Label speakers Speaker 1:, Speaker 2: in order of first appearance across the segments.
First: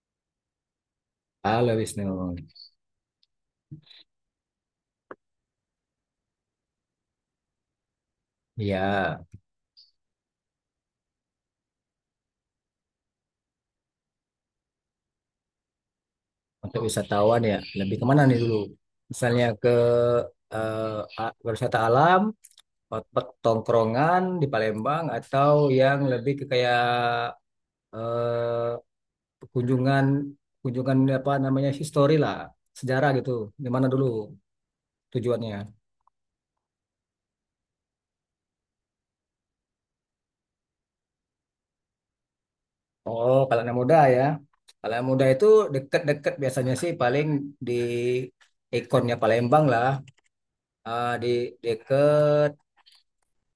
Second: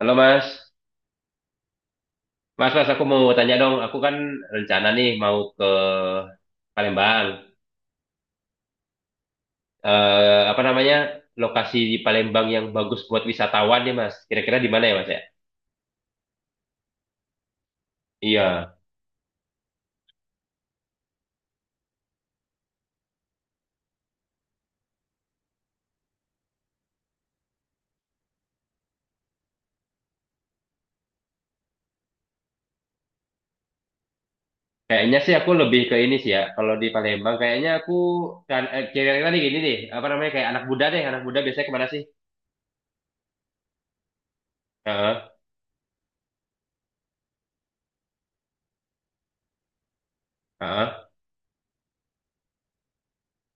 Speaker 1: Halo Mas,
Speaker 2: Halo Wisnu,
Speaker 1: Mas aku mau tanya dong, aku kan rencana nih mau ke Palembang.
Speaker 2: ya
Speaker 1: Apa namanya lokasi di Palembang yang bagus buat wisatawan nih Mas? Kira-kira di mana ya Mas ya?
Speaker 2: untuk wisatawan ya lebih kemana nih dulu?
Speaker 1: Iya,
Speaker 2: Misalnya ke eh, wisata alam, otak tongkrongan di Palembang atau yang lebih ke kayak eh, kunjungan kunjungan apa namanya history lah, sejarah gitu. Di mana dulu
Speaker 1: kayaknya sih aku
Speaker 2: tujuannya?
Speaker 1: lebih ke ini sih ya. Kalau di Palembang kayaknya aku kan kira-kira nih gini deh, apa namanya kayak anak muda deh, anak muda biasanya kemana sih?
Speaker 2: Oh, kalau anak muda ya. Kalau anak muda
Speaker 1: Heeh,
Speaker 2: itu deket-deket biasanya sih paling di ikonnya Palembang lah,
Speaker 1: heeh.
Speaker 2: eh, di, di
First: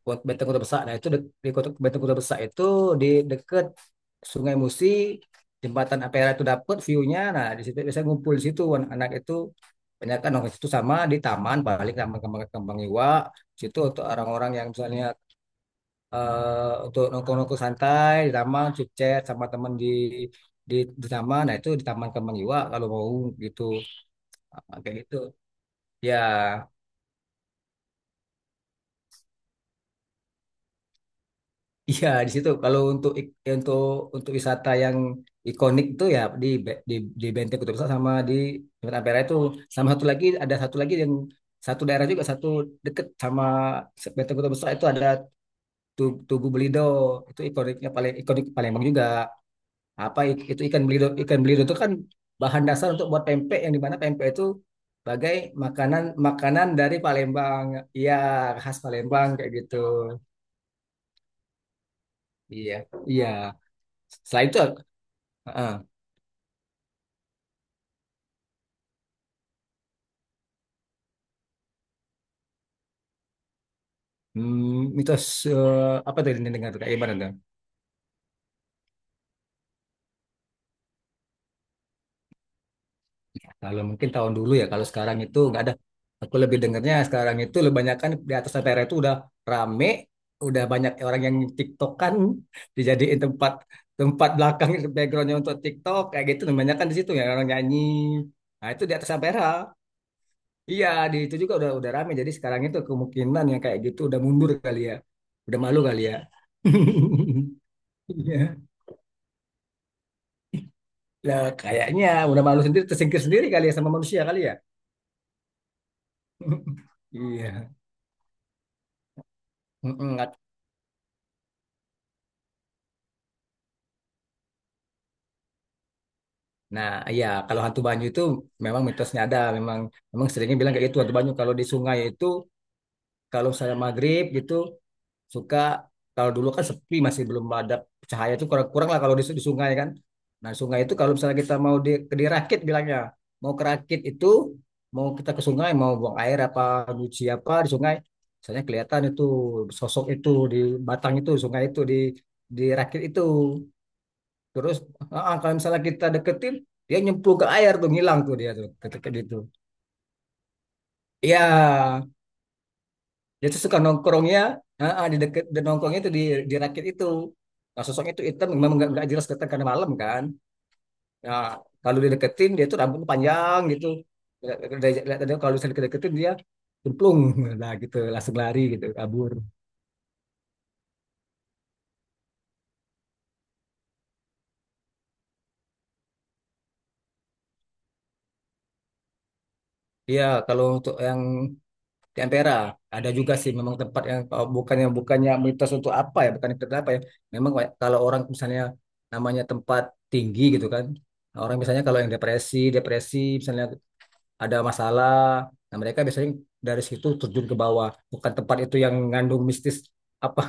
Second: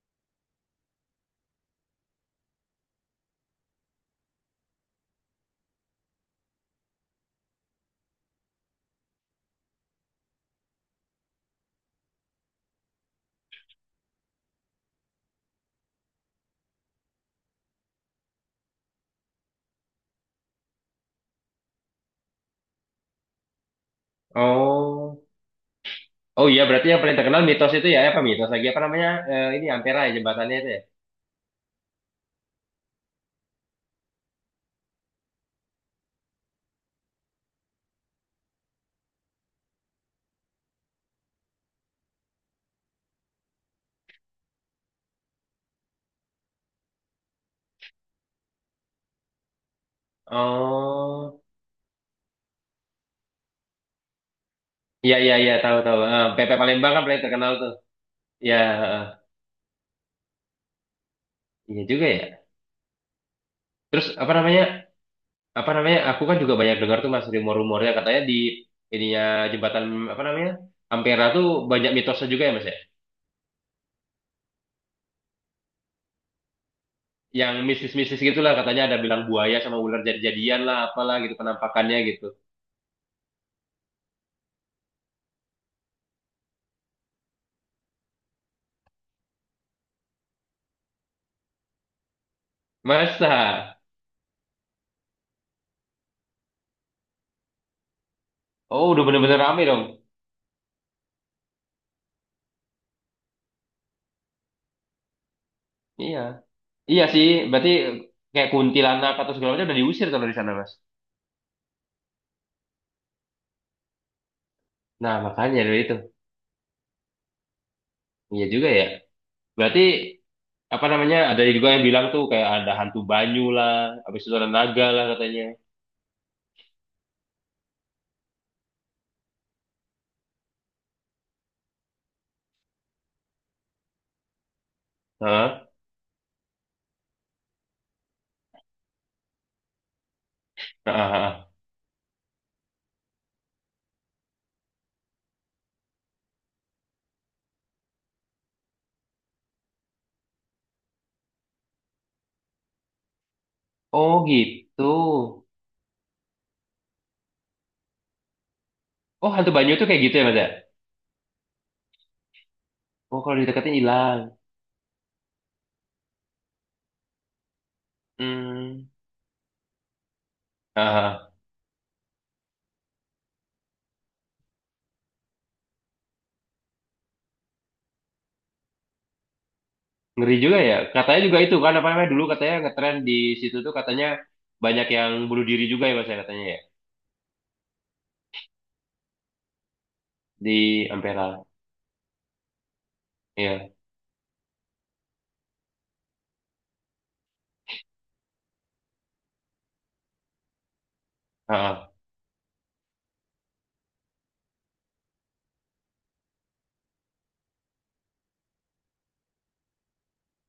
Speaker 2: Kota Benteng Kota Besar. Nah, itu di Kota Benteng Kota Besar itu di dekat Sungai Musi, jembatan Ampera itu dapat view-nya. Nah, di situ biasanya ngumpul di situ anak-anak itu banyak kan orang situ sama di taman balik taman kembang kembang iwa. Di situ untuk orang-orang yang misalnya untuk nongkrong-nongkrong santai di taman chat sama teman di di taman, nah itu di taman kembang iwa kalau mau gitu. Ah, kayak gitu
Speaker 1: Oh,
Speaker 2: ya.
Speaker 1: oh iya berarti yang paling terkenal mitos itu ya, apa mitos lagi apa namanya, ini Ampera ya jembatannya itu ya?
Speaker 2: Iya di situ. Kalau untuk untuk untuk wisata yang ikonik itu ya di di Benteng Kutub Besar sama di Jembatan Ampera itu, sama satu lagi, ada satu lagi yang satu daerah juga, satu deket sama Benteng Kutub Besar itu ada Tugu Belido, itu ikoniknya, paling ikonik Palembang juga. Apa itu ikan belido,
Speaker 1: Oh.
Speaker 2: ikan belido itu kan bahan dasar untuk buat pempek, yang dimana pempek itu
Speaker 1: Iya iya
Speaker 2: sebagai
Speaker 1: iya tahu tahu.
Speaker 2: makanan
Speaker 1: PP
Speaker 2: makanan
Speaker 1: Palembang
Speaker 2: dari
Speaker 1: kan paling terkenal
Speaker 2: Palembang.
Speaker 1: tuh.
Speaker 2: Iya
Speaker 1: Iya,
Speaker 2: khas
Speaker 1: heeh.
Speaker 2: Palembang kayak gitu.
Speaker 1: Iya juga ya.
Speaker 2: Iya iya.
Speaker 1: Terus apa
Speaker 2: Selain itu,
Speaker 1: namanya? Apa
Speaker 2: Ah,
Speaker 1: namanya? Aku kan juga banyak dengar tuh Mas rumor-rumornya katanya di ininya jembatan apa namanya? Ampera tuh banyak mitosnya juga ya Mas ya.
Speaker 2: mitos, eh, apa tadi yang dengar kayak gimana tuh?
Speaker 1: Yang mistis-mistis gitulah katanya ada bilang buaya sama ular jadi-jadian lah apalah gitu penampakannya gitu.
Speaker 2: Kalau mungkin tahun dulu ya, kalau sekarang itu nggak ada. Aku lebih dengarnya sekarang itu lebih banyakan di atas daerah itu udah rame, udah banyak orang yang TikTokan dijadiin
Speaker 1: Masa?
Speaker 2: tempat, tempat belakang backgroundnya untuk TikTok kayak gitu. Kebanyakan di situ ya orang nyanyi. Nah itu
Speaker 1: Oh,
Speaker 2: di
Speaker 1: udah
Speaker 2: atas
Speaker 1: bener-bener
Speaker 2: daerah.
Speaker 1: rame dong.
Speaker 2: Iya di itu juga udah rame. Jadi sekarang itu kemungkinan yang kayak gitu udah mundur kali ya, udah malu kali ya.
Speaker 1: Iya. Iya sih, berarti kayak
Speaker 2: Iya.
Speaker 1: kuntilanak atau segala macam udah diusir tuh dari sana, Mas.
Speaker 2: Nah, kayaknya udah malu sendiri, tersingkir sendiri kali ya sama manusia kali ya.
Speaker 1: Nah, makanya dari itu.
Speaker 2: Iya.
Speaker 1: Iya juga ya. Berarti
Speaker 2: Mm-mm.
Speaker 1: apa namanya ada juga yang bilang tuh kayak ada hantu banyu lah habis itu ada naga lah katanya.
Speaker 2: Nah, iya kalau hantu banyu itu memang mitosnya ada, memang memang seringnya bilang kayak gitu, hantu banyu kalau di sungai itu, kalau saya maghrib gitu suka,
Speaker 1: Hah?
Speaker 2: kalau dulu kan sepi, masih belum ada cahaya itu, kurang-kurang lah kalau di sungai kan. Nah sungai
Speaker 1: Ah,
Speaker 2: itu kalau
Speaker 1: ah,
Speaker 2: misalnya
Speaker 1: ah.
Speaker 2: kita mau dirakit bilangnya, mau kerakit itu, mau kita ke sungai mau buang air apa, nyuci apa di sungai, misalnya kelihatan itu sosok itu di batang itu sungai itu di dirakit itu.
Speaker 1: Oh
Speaker 2: Terus
Speaker 1: gitu.
Speaker 2: kalau misalnya kita deketin, dia nyemplung ke air tuh, ngilang tuh dia tuh ketika
Speaker 1: Oh
Speaker 2: gitu.
Speaker 1: hantu banyu tuh kayak gitu ya Mas ya.
Speaker 2: Iya.
Speaker 1: Oh kalau
Speaker 2: Dia tuh
Speaker 1: didekatin
Speaker 2: suka
Speaker 1: hilang.
Speaker 2: nongkrongnya di deket, di nongkrongnya itu di rakit itu. Nah, sosok itu hitam, memang
Speaker 1: Hmm.
Speaker 2: nggak jelas kelihatan karena malam kan.
Speaker 1: Ah, ah.
Speaker 2: Nah, kalau dideketin dia tuh rambutnya panjang gitu. Lihat- Kalau misalnya dideketin, dia cemplung lah gitu, langsung lari gitu, kabur.
Speaker 1: Ngeri juga ya, katanya juga itu kan apa namanya dulu katanya ngetren di situ tuh, katanya banyak yang bunuh diri juga ya Mas ya katanya ya,
Speaker 2: Iya, kalau
Speaker 1: di
Speaker 2: untuk yang
Speaker 1: Ampera.
Speaker 2: di Ampera ada juga sih
Speaker 1: Iya.
Speaker 2: memang, tempat yang, oh, bukannya bukannya mitos untuk apa ya, bukan itu apa ya. Memang kayak kalau orang misalnya, namanya tempat tinggi gitu kan. Nah, orang
Speaker 1: Ah,
Speaker 2: misalnya
Speaker 1: ah.
Speaker 2: kalau yang depresi misalnya ada masalah. Nah, mereka biasanya dari situ terjun ke bawah. Bukan tempat itu yang ngandung mistis apa,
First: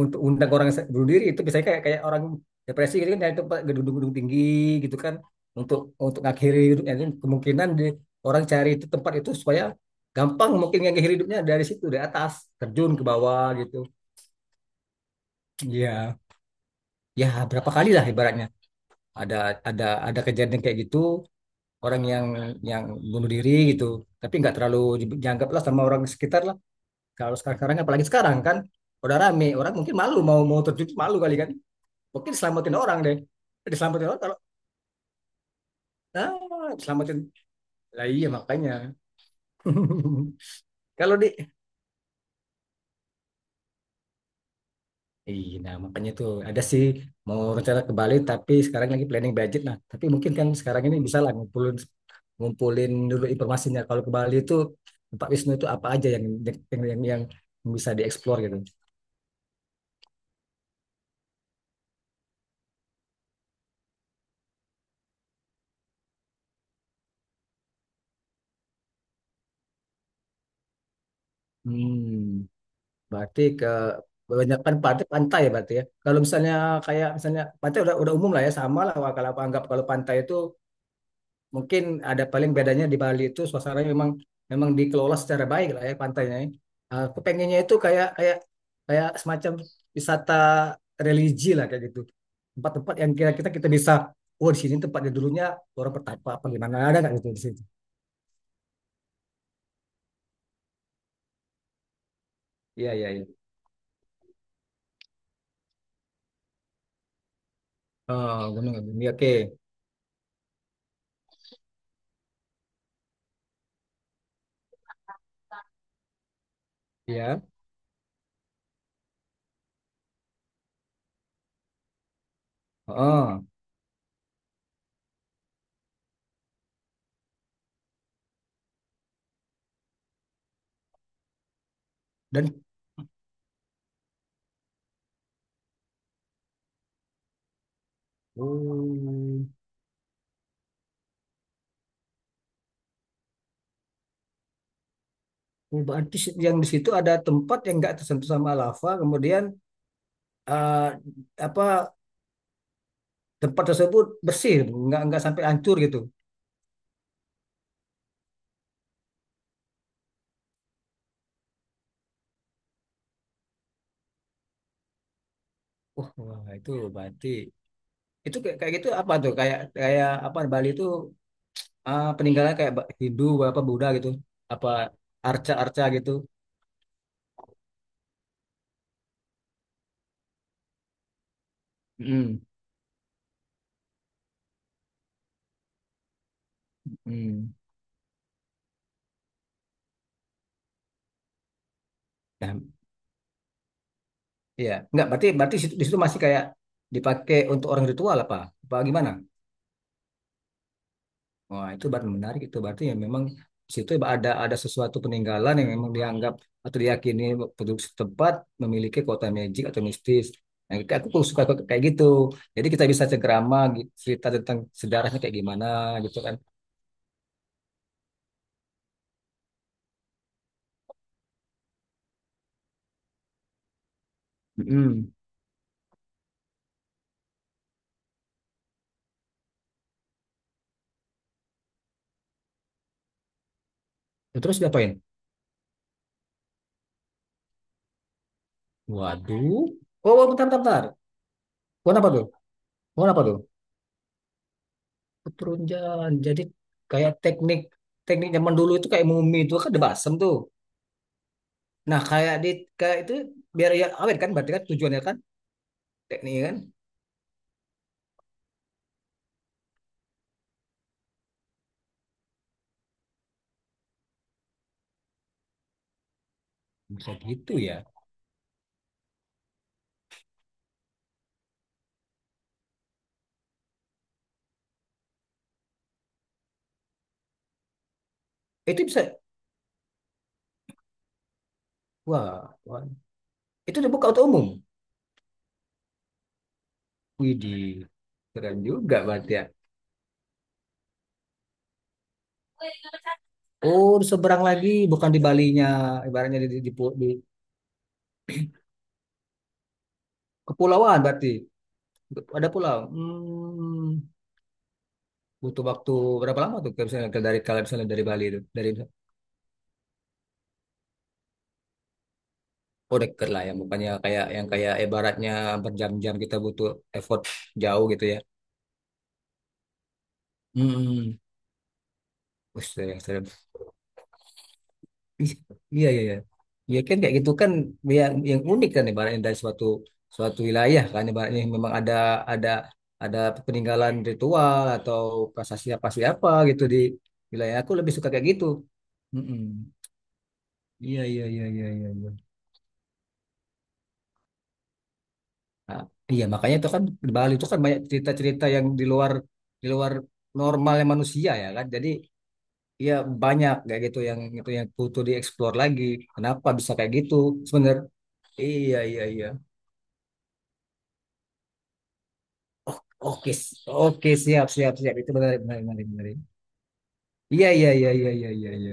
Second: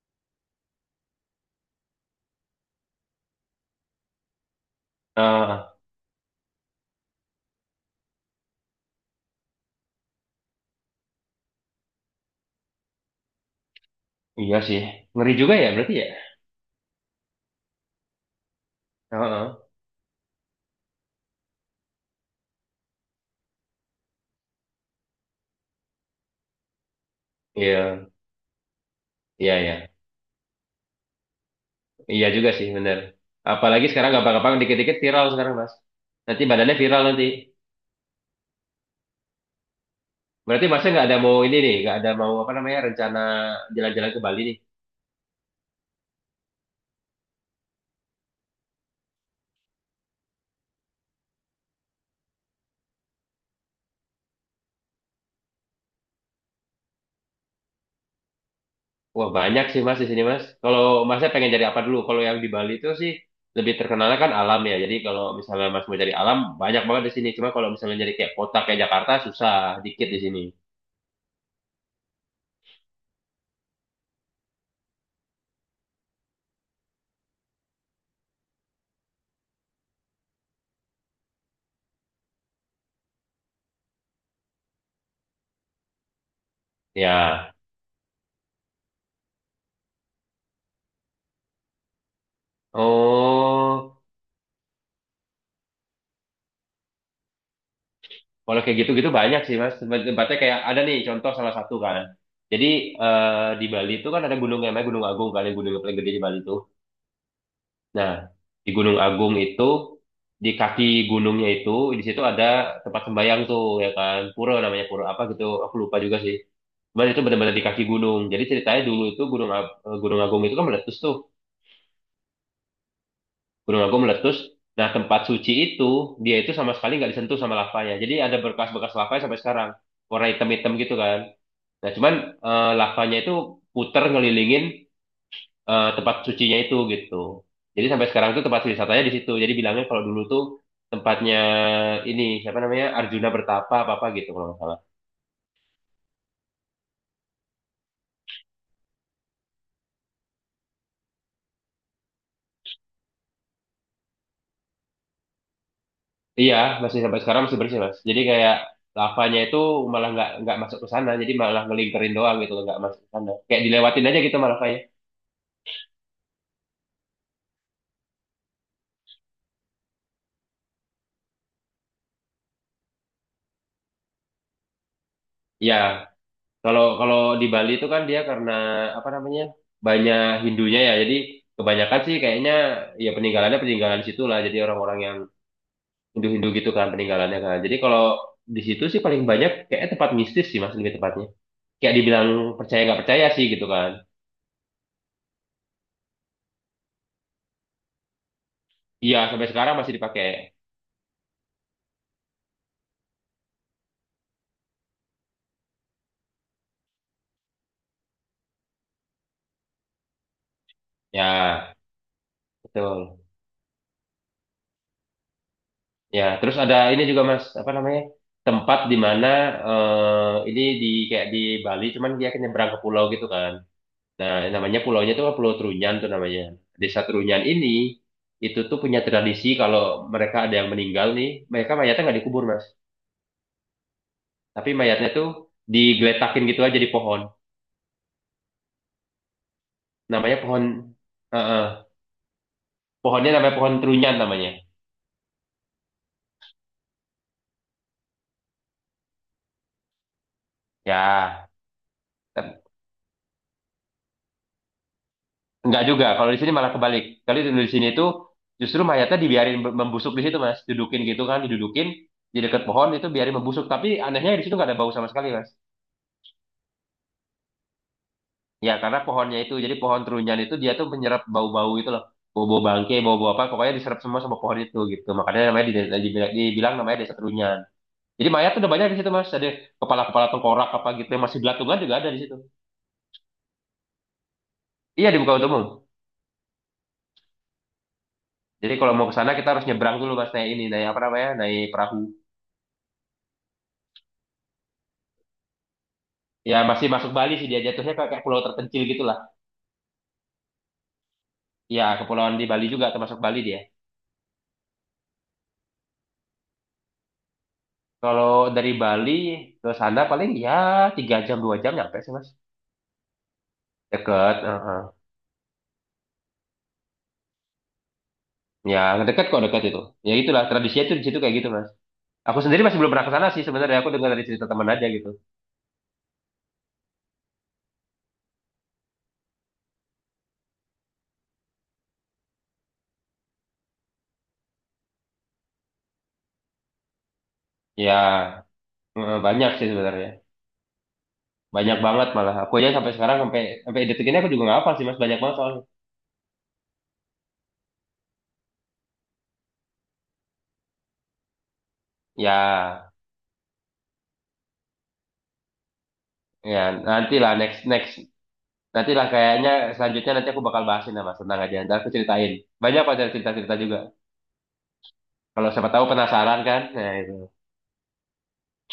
Speaker 2: untuk undang orang bunuh diri itu biasanya kayak kayak orang depresi gitu kan, dari tempat gedung-gedung tinggi gitu kan,
Speaker 1: Ah, ah.
Speaker 2: untuk untuk ngakhiri hidupnya. Jadi kemungkinan orang cari itu tempat itu supaya gampang mungkin ngakhiri hidupnya dari situ, dari atas terjun ke bawah gitu.
Speaker 1: Iya sih, ngeri juga ya berarti
Speaker 2: Iya.
Speaker 1: ya.
Speaker 2: Ya berapa kali lah ibaratnya
Speaker 1: Ah,
Speaker 2: ada,
Speaker 1: ah.
Speaker 2: ada kejadian kayak gitu, orang yang bunuh diri gitu, tapi nggak terlalu dianggap lah sama orang sekitar lah, kalau sekarang sekarang apalagi
Speaker 1: Iya
Speaker 2: sekarang kan udah rame,
Speaker 1: iya
Speaker 2: orang
Speaker 1: iya.
Speaker 2: mungkin malu, mau mau terjun, malu kali kan,
Speaker 1: Iya
Speaker 2: mungkin
Speaker 1: juga sih,
Speaker 2: selamatin
Speaker 1: bener.
Speaker 2: orang deh,
Speaker 1: Apalagi
Speaker 2: diselamatin
Speaker 1: sekarang
Speaker 2: orang, kalau
Speaker 1: gampang-gampang dikit-dikit viral sekarang, Mas. Nanti badannya viral
Speaker 2: selamatin
Speaker 1: nanti.
Speaker 2: lah, iya makanya
Speaker 1: Berarti Masnya nggak
Speaker 2: kalau
Speaker 1: ada
Speaker 2: di.
Speaker 1: mau ini nih, nggak ada mau apa namanya rencana jalan-jalan ke Bali nih.
Speaker 2: Iya, nah makanya tuh ada sih mau rencana ke Bali, tapi sekarang lagi planning budget, nah tapi mungkin kan sekarang ini bisa lah ngumpulin ngumpulin dulu informasinya, kalau ke Bali itu tempat wisnu itu apa aja yang, yang bisa dieksplor gitu.
Speaker 1: Wah banyak sih Mas di sini Mas. Kalau Masnya pengen jadi apa dulu? Kalau yang di Bali itu sih lebih terkenalnya kan alam ya. Jadi kalau misalnya Mas mau jadi alam, banyak banget di sini. Cuma kalau misalnya jadi kayak kota kayak Jakarta susah, dikit di sini.
Speaker 2: Hmm, berarti kebanyakan pantai pantai ya berarti ya. Kalau misalnya kayak misalnya pantai udah umum lah ya, sama lah. Wah, kalau aku anggap kalau pantai itu mungkin ada paling bedanya di Bali itu suasananya memang, memang dikelola secara baik lah ya pantainya, ya. Aku
Speaker 1: Ya.
Speaker 2: pengennya itu kayak, kayak semacam wisata religi lah kayak gitu. Tempat-tempat yang kira kita kita bisa,
Speaker 1: Oh.
Speaker 2: oh di sini tempatnya dulunya orang pertapa apa gimana, ada nggak gitu di situ?
Speaker 1: Kalau kayak gitu-gitu banyak sih mas. Tempatnya kayak ada nih contoh salah satu kan. Jadi
Speaker 2: Iya iya iya.
Speaker 1: di Bali itu kan ada gunung yang namanya Gunung Agung, kali gunung yang paling gede di Bali itu. Nah
Speaker 2: Oh,
Speaker 1: di
Speaker 2: Gunung
Speaker 1: Gunung
Speaker 2: Agung. Iya, oke.
Speaker 1: Agung itu di kaki gunungnya itu di situ ada tempat sembayang tuh ya kan, pura namanya, pura apa gitu aku lupa juga sih. Cuman itu
Speaker 2: Iya.
Speaker 1: benar-benar di kaki gunung. Jadi ceritanya dulu itu Gunung Agung itu kan meletus tuh.
Speaker 2: Oh,
Speaker 1: Gunung Agung meletus. Nah tempat suci itu dia itu sama sekali nggak disentuh sama lavanya. Jadi ada berkas-bekas lavanya sampai sekarang. Warna hitam-hitam gitu kan. Nah, cuman
Speaker 2: dan
Speaker 1: lavanya itu puter ngelilingin tempat sucinya itu gitu. Jadi sampai sekarang tuh tempat wisatanya di situ.
Speaker 2: oh,
Speaker 1: Jadi bilangnya kalau dulu tuh tempatnya ini siapa namanya, Arjuna Bertapa apa apa gitu kalau nggak salah.
Speaker 2: oh, berarti yang di situ ada tempat yang nggak tersentuh sama lava, kemudian eh, apa tempat tersebut bersih, nggak sampai hancur gitu.
Speaker 1: Iya, masih sampai sekarang masih bersih mas. Jadi kayak lavanya itu malah nggak masuk ke sana, jadi malah ngelingkerin doang gitu, nggak masuk ke sana. Kayak dilewatin aja gitu malah kayak.
Speaker 2: Wah wah, itu berarti itu kayak, kayak gitu apa tuh, kayak kayak apa Bali itu, peninggalan kayak Hindu apa Buddha gitu, apa
Speaker 1: Iya,
Speaker 2: arca-arca gitu.
Speaker 1: Kalau kalau di Bali itu kan dia karena apa namanya banyak Hindunya ya, jadi kebanyakan sih
Speaker 2: Hmm.
Speaker 1: kayaknya ya peninggalannya peninggalan situ lah. Jadi orang-orang yang Hindu-Hindu gitu kan peninggalannya
Speaker 2: Hmm.
Speaker 1: kan. Jadi kalau di situ sih paling banyak kayak tempat mistis sih mas, lebih tepatnya. Kayak dibilang
Speaker 2: Nah,
Speaker 1: percaya nggak percaya sih gitu kan.
Speaker 2: iya nggak, berarti berarti di situ masih kayak dipakai untuk orang ritual apa, apa gimana.
Speaker 1: Iya sampai sekarang masih dipakai.
Speaker 2: Wah, itu baru menarik itu berarti ya, memang di situ ya ada sesuatu peninggalan yang memang dianggap atau diyakini penduduk setempat memiliki kota magic atau mistis. Nah, kayak aku suka
Speaker 1: Ya
Speaker 2: kayak gitu. Jadi kita bisa
Speaker 1: betul.
Speaker 2: cengkerama gitu, cerita tentang sejarahnya kayak gimana gitu
Speaker 1: Ya
Speaker 2: kan.
Speaker 1: terus ada ini juga mas apa namanya, tempat di mana ini di kayak di Bali cuman dia nyebrang ke pulau gitu kan. Nah, namanya pulaunya
Speaker 2: Mm-mm.
Speaker 1: itu kan Pulau Trunyan tuh namanya. Desa Trunyan ini itu tuh punya tradisi kalau mereka ada yang meninggal nih, mereka mayatnya nggak dikubur, Mas.
Speaker 2: Terus
Speaker 1: Tapi
Speaker 2: diapain?
Speaker 1: mayatnya tuh digeletakin gitu aja di pohon.
Speaker 2: Waduh. Oh, oh,
Speaker 1: Namanya
Speaker 2: bentar, bentar,
Speaker 1: pohon
Speaker 2: bentar.
Speaker 1: eh, eh.
Speaker 2: Warna apa tuh? Warna apa
Speaker 1: Pohonnya
Speaker 2: tuh?
Speaker 1: namanya pohon Trunyan namanya.
Speaker 2: Keturunjan. Jadi kayak teknik teknik zaman dulu itu kayak mumi itu kan ada basem tuh.
Speaker 1: Ya,
Speaker 2: Nah, kayak di,
Speaker 1: tet-
Speaker 2: kayak itu biar ya awet kan, berarti kan tujuannya kan
Speaker 1: nggak juga. Kalau di
Speaker 2: teknik
Speaker 1: sini
Speaker 2: kan.
Speaker 1: malah kebalik. Kalau di sini tuh justru mayatnya dibiarin membusuk di situ, Mas. Dudukin gitu kan, didudukin di dekat pohon itu biarin membusuk. Tapi anehnya di situ nggak ada bau sama sekali, Mas.
Speaker 2: Bisa gitu ya.
Speaker 1: Ya, karena pohonnya itu, jadi pohon terunyan itu dia tuh menyerap bau-bau itu loh. Bau-bau bangke, bau-bau apa, pokoknya diserap semua sama pohon itu gitu. Makanya namanya dibilang namanya desa terunyan. Jadi mayat tuh udah
Speaker 2: Itu
Speaker 1: banyak di
Speaker 2: bisa,
Speaker 1: situ mas. Ada kepala-kepala tengkorak apa gitu yang masih belatungan juga ada di situ.
Speaker 2: wah, wah. Itu dibuka untuk umum?
Speaker 1: Iya di Bukaun Umum.
Speaker 2: Widih, keren
Speaker 1: Jadi kalau
Speaker 2: juga
Speaker 1: mau ke sana
Speaker 2: berarti ya.
Speaker 1: kita harus nyebrang dulu mas, naik ini, naik apa namanya, naik perahu.
Speaker 2: Oh seberang lagi, bukan di Balinya ibaratnya, di,
Speaker 1: Ya
Speaker 2: di, di,
Speaker 1: masih
Speaker 2: pu- di
Speaker 1: masuk Bali sih dia jatuhnya kayak pulau terpencil gitu lah.
Speaker 2: kepulauan berarti
Speaker 1: Ya kepulauan di
Speaker 2: ada
Speaker 1: Bali
Speaker 2: pulau.
Speaker 1: juga termasuk Bali dia.
Speaker 2: Hmm, butuh waktu berapa lama tuh kalau misalnya dari Bali
Speaker 1: Kalau
Speaker 2: itu
Speaker 1: dari
Speaker 2: dari.
Speaker 1: Bali ke sana paling ya 3 jam 2 jam nyampe sih mas.
Speaker 2: Oh deket lah ya, bukannya kayak
Speaker 1: Deket.
Speaker 2: yang kayak ibaratnya berjam-jam, kita butuh effort jauh gitu ya.
Speaker 1: Ya, dekat kok dekat itu. Ya itulah tradisinya itu di
Speaker 2: Hmm.
Speaker 1: situ kayak gitu, Mas. Aku sendiri
Speaker 2: Wih,
Speaker 1: masih belum
Speaker 2: serius,
Speaker 1: pernah ke sana sih
Speaker 2: serius.
Speaker 1: sebenarnya. Aku dengar dari cerita teman aja gitu.
Speaker 2: Ih, iya, iya, iya. Ya kan kayak gitu kan, yang unik kan ibaratnya, dari suatu suatu wilayah kan ibaratnya memang ada, ada ada peninggalan ritual atau prasasti apa siapa gitu di wilayah, aku lebih suka kayak gitu.
Speaker 1: Ya,
Speaker 2: Mm-mm.
Speaker 1: banyak sih sebenarnya.
Speaker 2: Iya, iya, iya, iya,
Speaker 1: Banyak
Speaker 2: iya,
Speaker 1: banget
Speaker 2: iya.
Speaker 1: malah. Aku aja sampai sekarang sampai sampai detik ini aku juga nggak hafal sih, Mas. Banyak banget soalnya.
Speaker 2: Nah, iya, makanya itu kan di Bali itu kan banyak cerita-cerita yang di luar normalnya manusia ya kan. Jadi ya
Speaker 1: Ya,
Speaker 2: banyak kayak gitu yang itu yang butuh dieksplor lagi. Kenapa
Speaker 1: ya
Speaker 2: bisa kayak gitu?
Speaker 1: nantilah next
Speaker 2: Sebenarnya
Speaker 1: next
Speaker 2: iya, iya,
Speaker 1: nantilah
Speaker 2: iya.
Speaker 1: kayaknya selanjutnya nanti aku bakal bahasin lah, Mas tentang aja. Ntar aku ceritain.
Speaker 2: Oh,
Speaker 1: Banyak kok ada
Speaker 2: oke,
Speaker 1: cerita-cerita juga.
Speaker 2: oke, siap, siap, siap. Itu benar,
Speaker 1: Kalau
Speaker 2: benar,
Speaker 1: siapa
Speaker 2: benar,
Speaker 1: tahu
Speaker 2: benar.
Speaker 1: penasaran kan. Nah, itu.
Speaker 2: Iya, iya, iya, iya, iya, iya, iya.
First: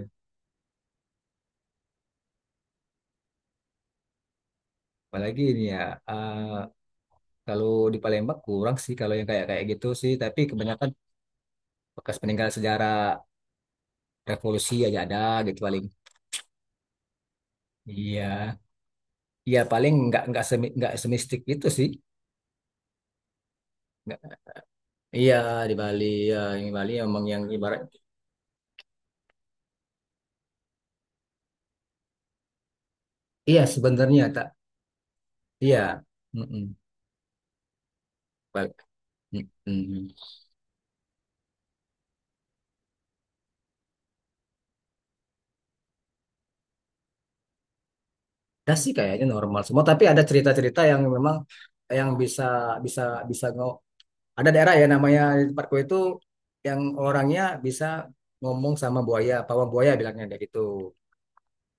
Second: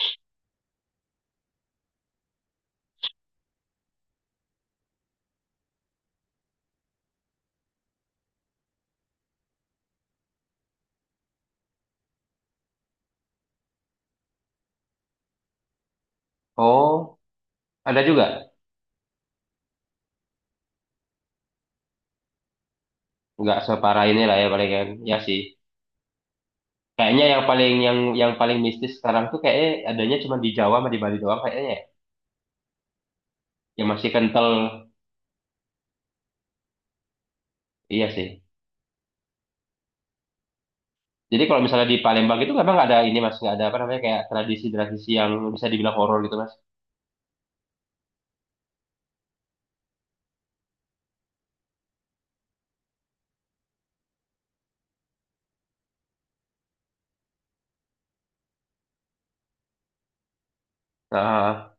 Speaker 2: Apalagi ini ya, eh, kalau di Palembang kurang sih kalau yang kayak kayak gitu sih. Tapi kebanyakan bekas peninggalan sejarah revolusi aja ada gitu paling.
Speaker 1: Oh, ada
Speaker 2: Iya,
Speaker 1: juga.
Speaker 2: iya paling nggak nggak semistik itu sih.
Speaker 1: Nggak separah ini
Speaker 2: Nggak-
Speaker 1: lah ya paling kan. Ya
Speaker 2: Iya
Speaker 1: sih.
Speaker 2: di Bali, ya, yang di Bali
Speaker 1: Kayaknya
Speaker 2: emang
Speaker 1: yang
Speaker 2: yang
Speaker 1: paling
Speaker 2: ibarat.
Speaker 1: yang paling mistis sekarang tuh kayaknya adanya cuma di Jawa sama di Bali doang kayaknya ya.
Speaker 2: Iya
Speaker 1: Yang masih
Speaker 2: sebenarnya
Speaker 1: kental,
Speaker 2: tak. Iya. Mm-mm.
Speaker 1: iya sih.
Speaker 2: Bal- mm-mm.
Speaker 1: Jadi kalau misalnya di Palembang itu memang nggak ada ini mas, nggak ada apa namanya kayak tradisi-tradisi yang bisa dibilang horor gitu mas.
Speaker 2: Ada sih kayaknya normal semua, tapi ada cerita-cerita yang memang, yang bisa bisa bisa ngo ada daerah ya namanya di tempatku itu, yang orangnya bisa ngomong sama buaya, pawang buaya bilangnya kayak gitu.
Speaker 1: Ah,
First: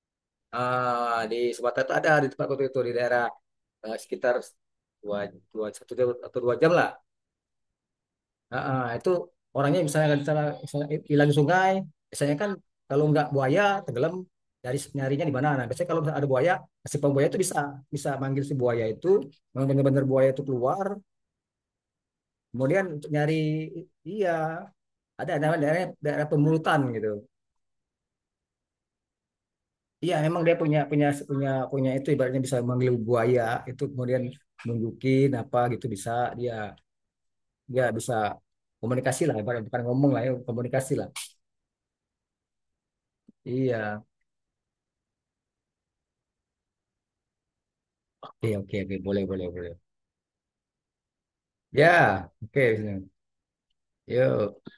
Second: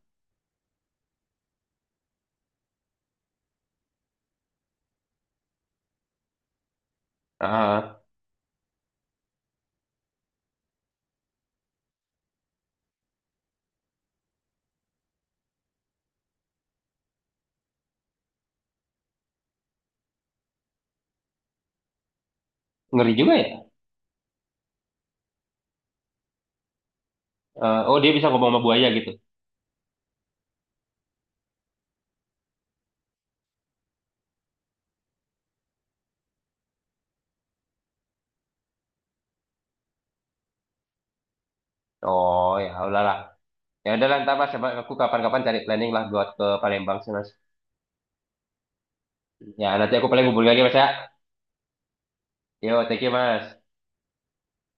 Speaker 2: Ah, di Sumatera itu ada di tempatku itu di daerah, sekitar dua, dua, satu atau dua jam lah.
Speaker 1: ah,
Speaker 2: Itu orangnya misalnya kan misalnya misalnya hilang di sungai, biasanya kan kalau nggak buaya tenggelam, dari nyarinya di mana. Nah, biasanya kalau misalnya ada buaya, si pembuaya itu bisa bisa manggil si buaya itu, memang benar-benar buaya itu keluar, kemudian untuk
Speaker 1: ngeri juga
Speaker 2: nyari.
Speaker 1: ya.
Speaker 2: Iya ada namanya daerah daerah pemulutan gitu.
Speaker 1: Oh dia bisa ngomong sama buaya gitu.
Speaker 2: Iya, memang dia punya punya punya punya itu ibaratnya, bisa manggil buaya itu kemudian nunjukin apa gitu, bisa dia dia bisa komunikasi lah ibaratnya, bukan ngomong lah ya, komunikasi lah.
Speaker 1: Oh ya udahlah. Ya
Speaker 2: Iya.
Speaker 1: udah ntar mas, coba aku kapan-kapan cari planning lah buat ke Palembang sih mas.
Speaker 2: Oke, oke, oke, boleh, boleh,
Speaker 1: Ya
Speaker 2: boleh.
Speaker 1: nanti aku paling hubungi lagi mas ya.
Speaker 2: Ya, oke,
Speaker 1: Yo, thank you
Speaker 2: Wisnu.
Speaker 1: mas.
Speaker 2: Yuk.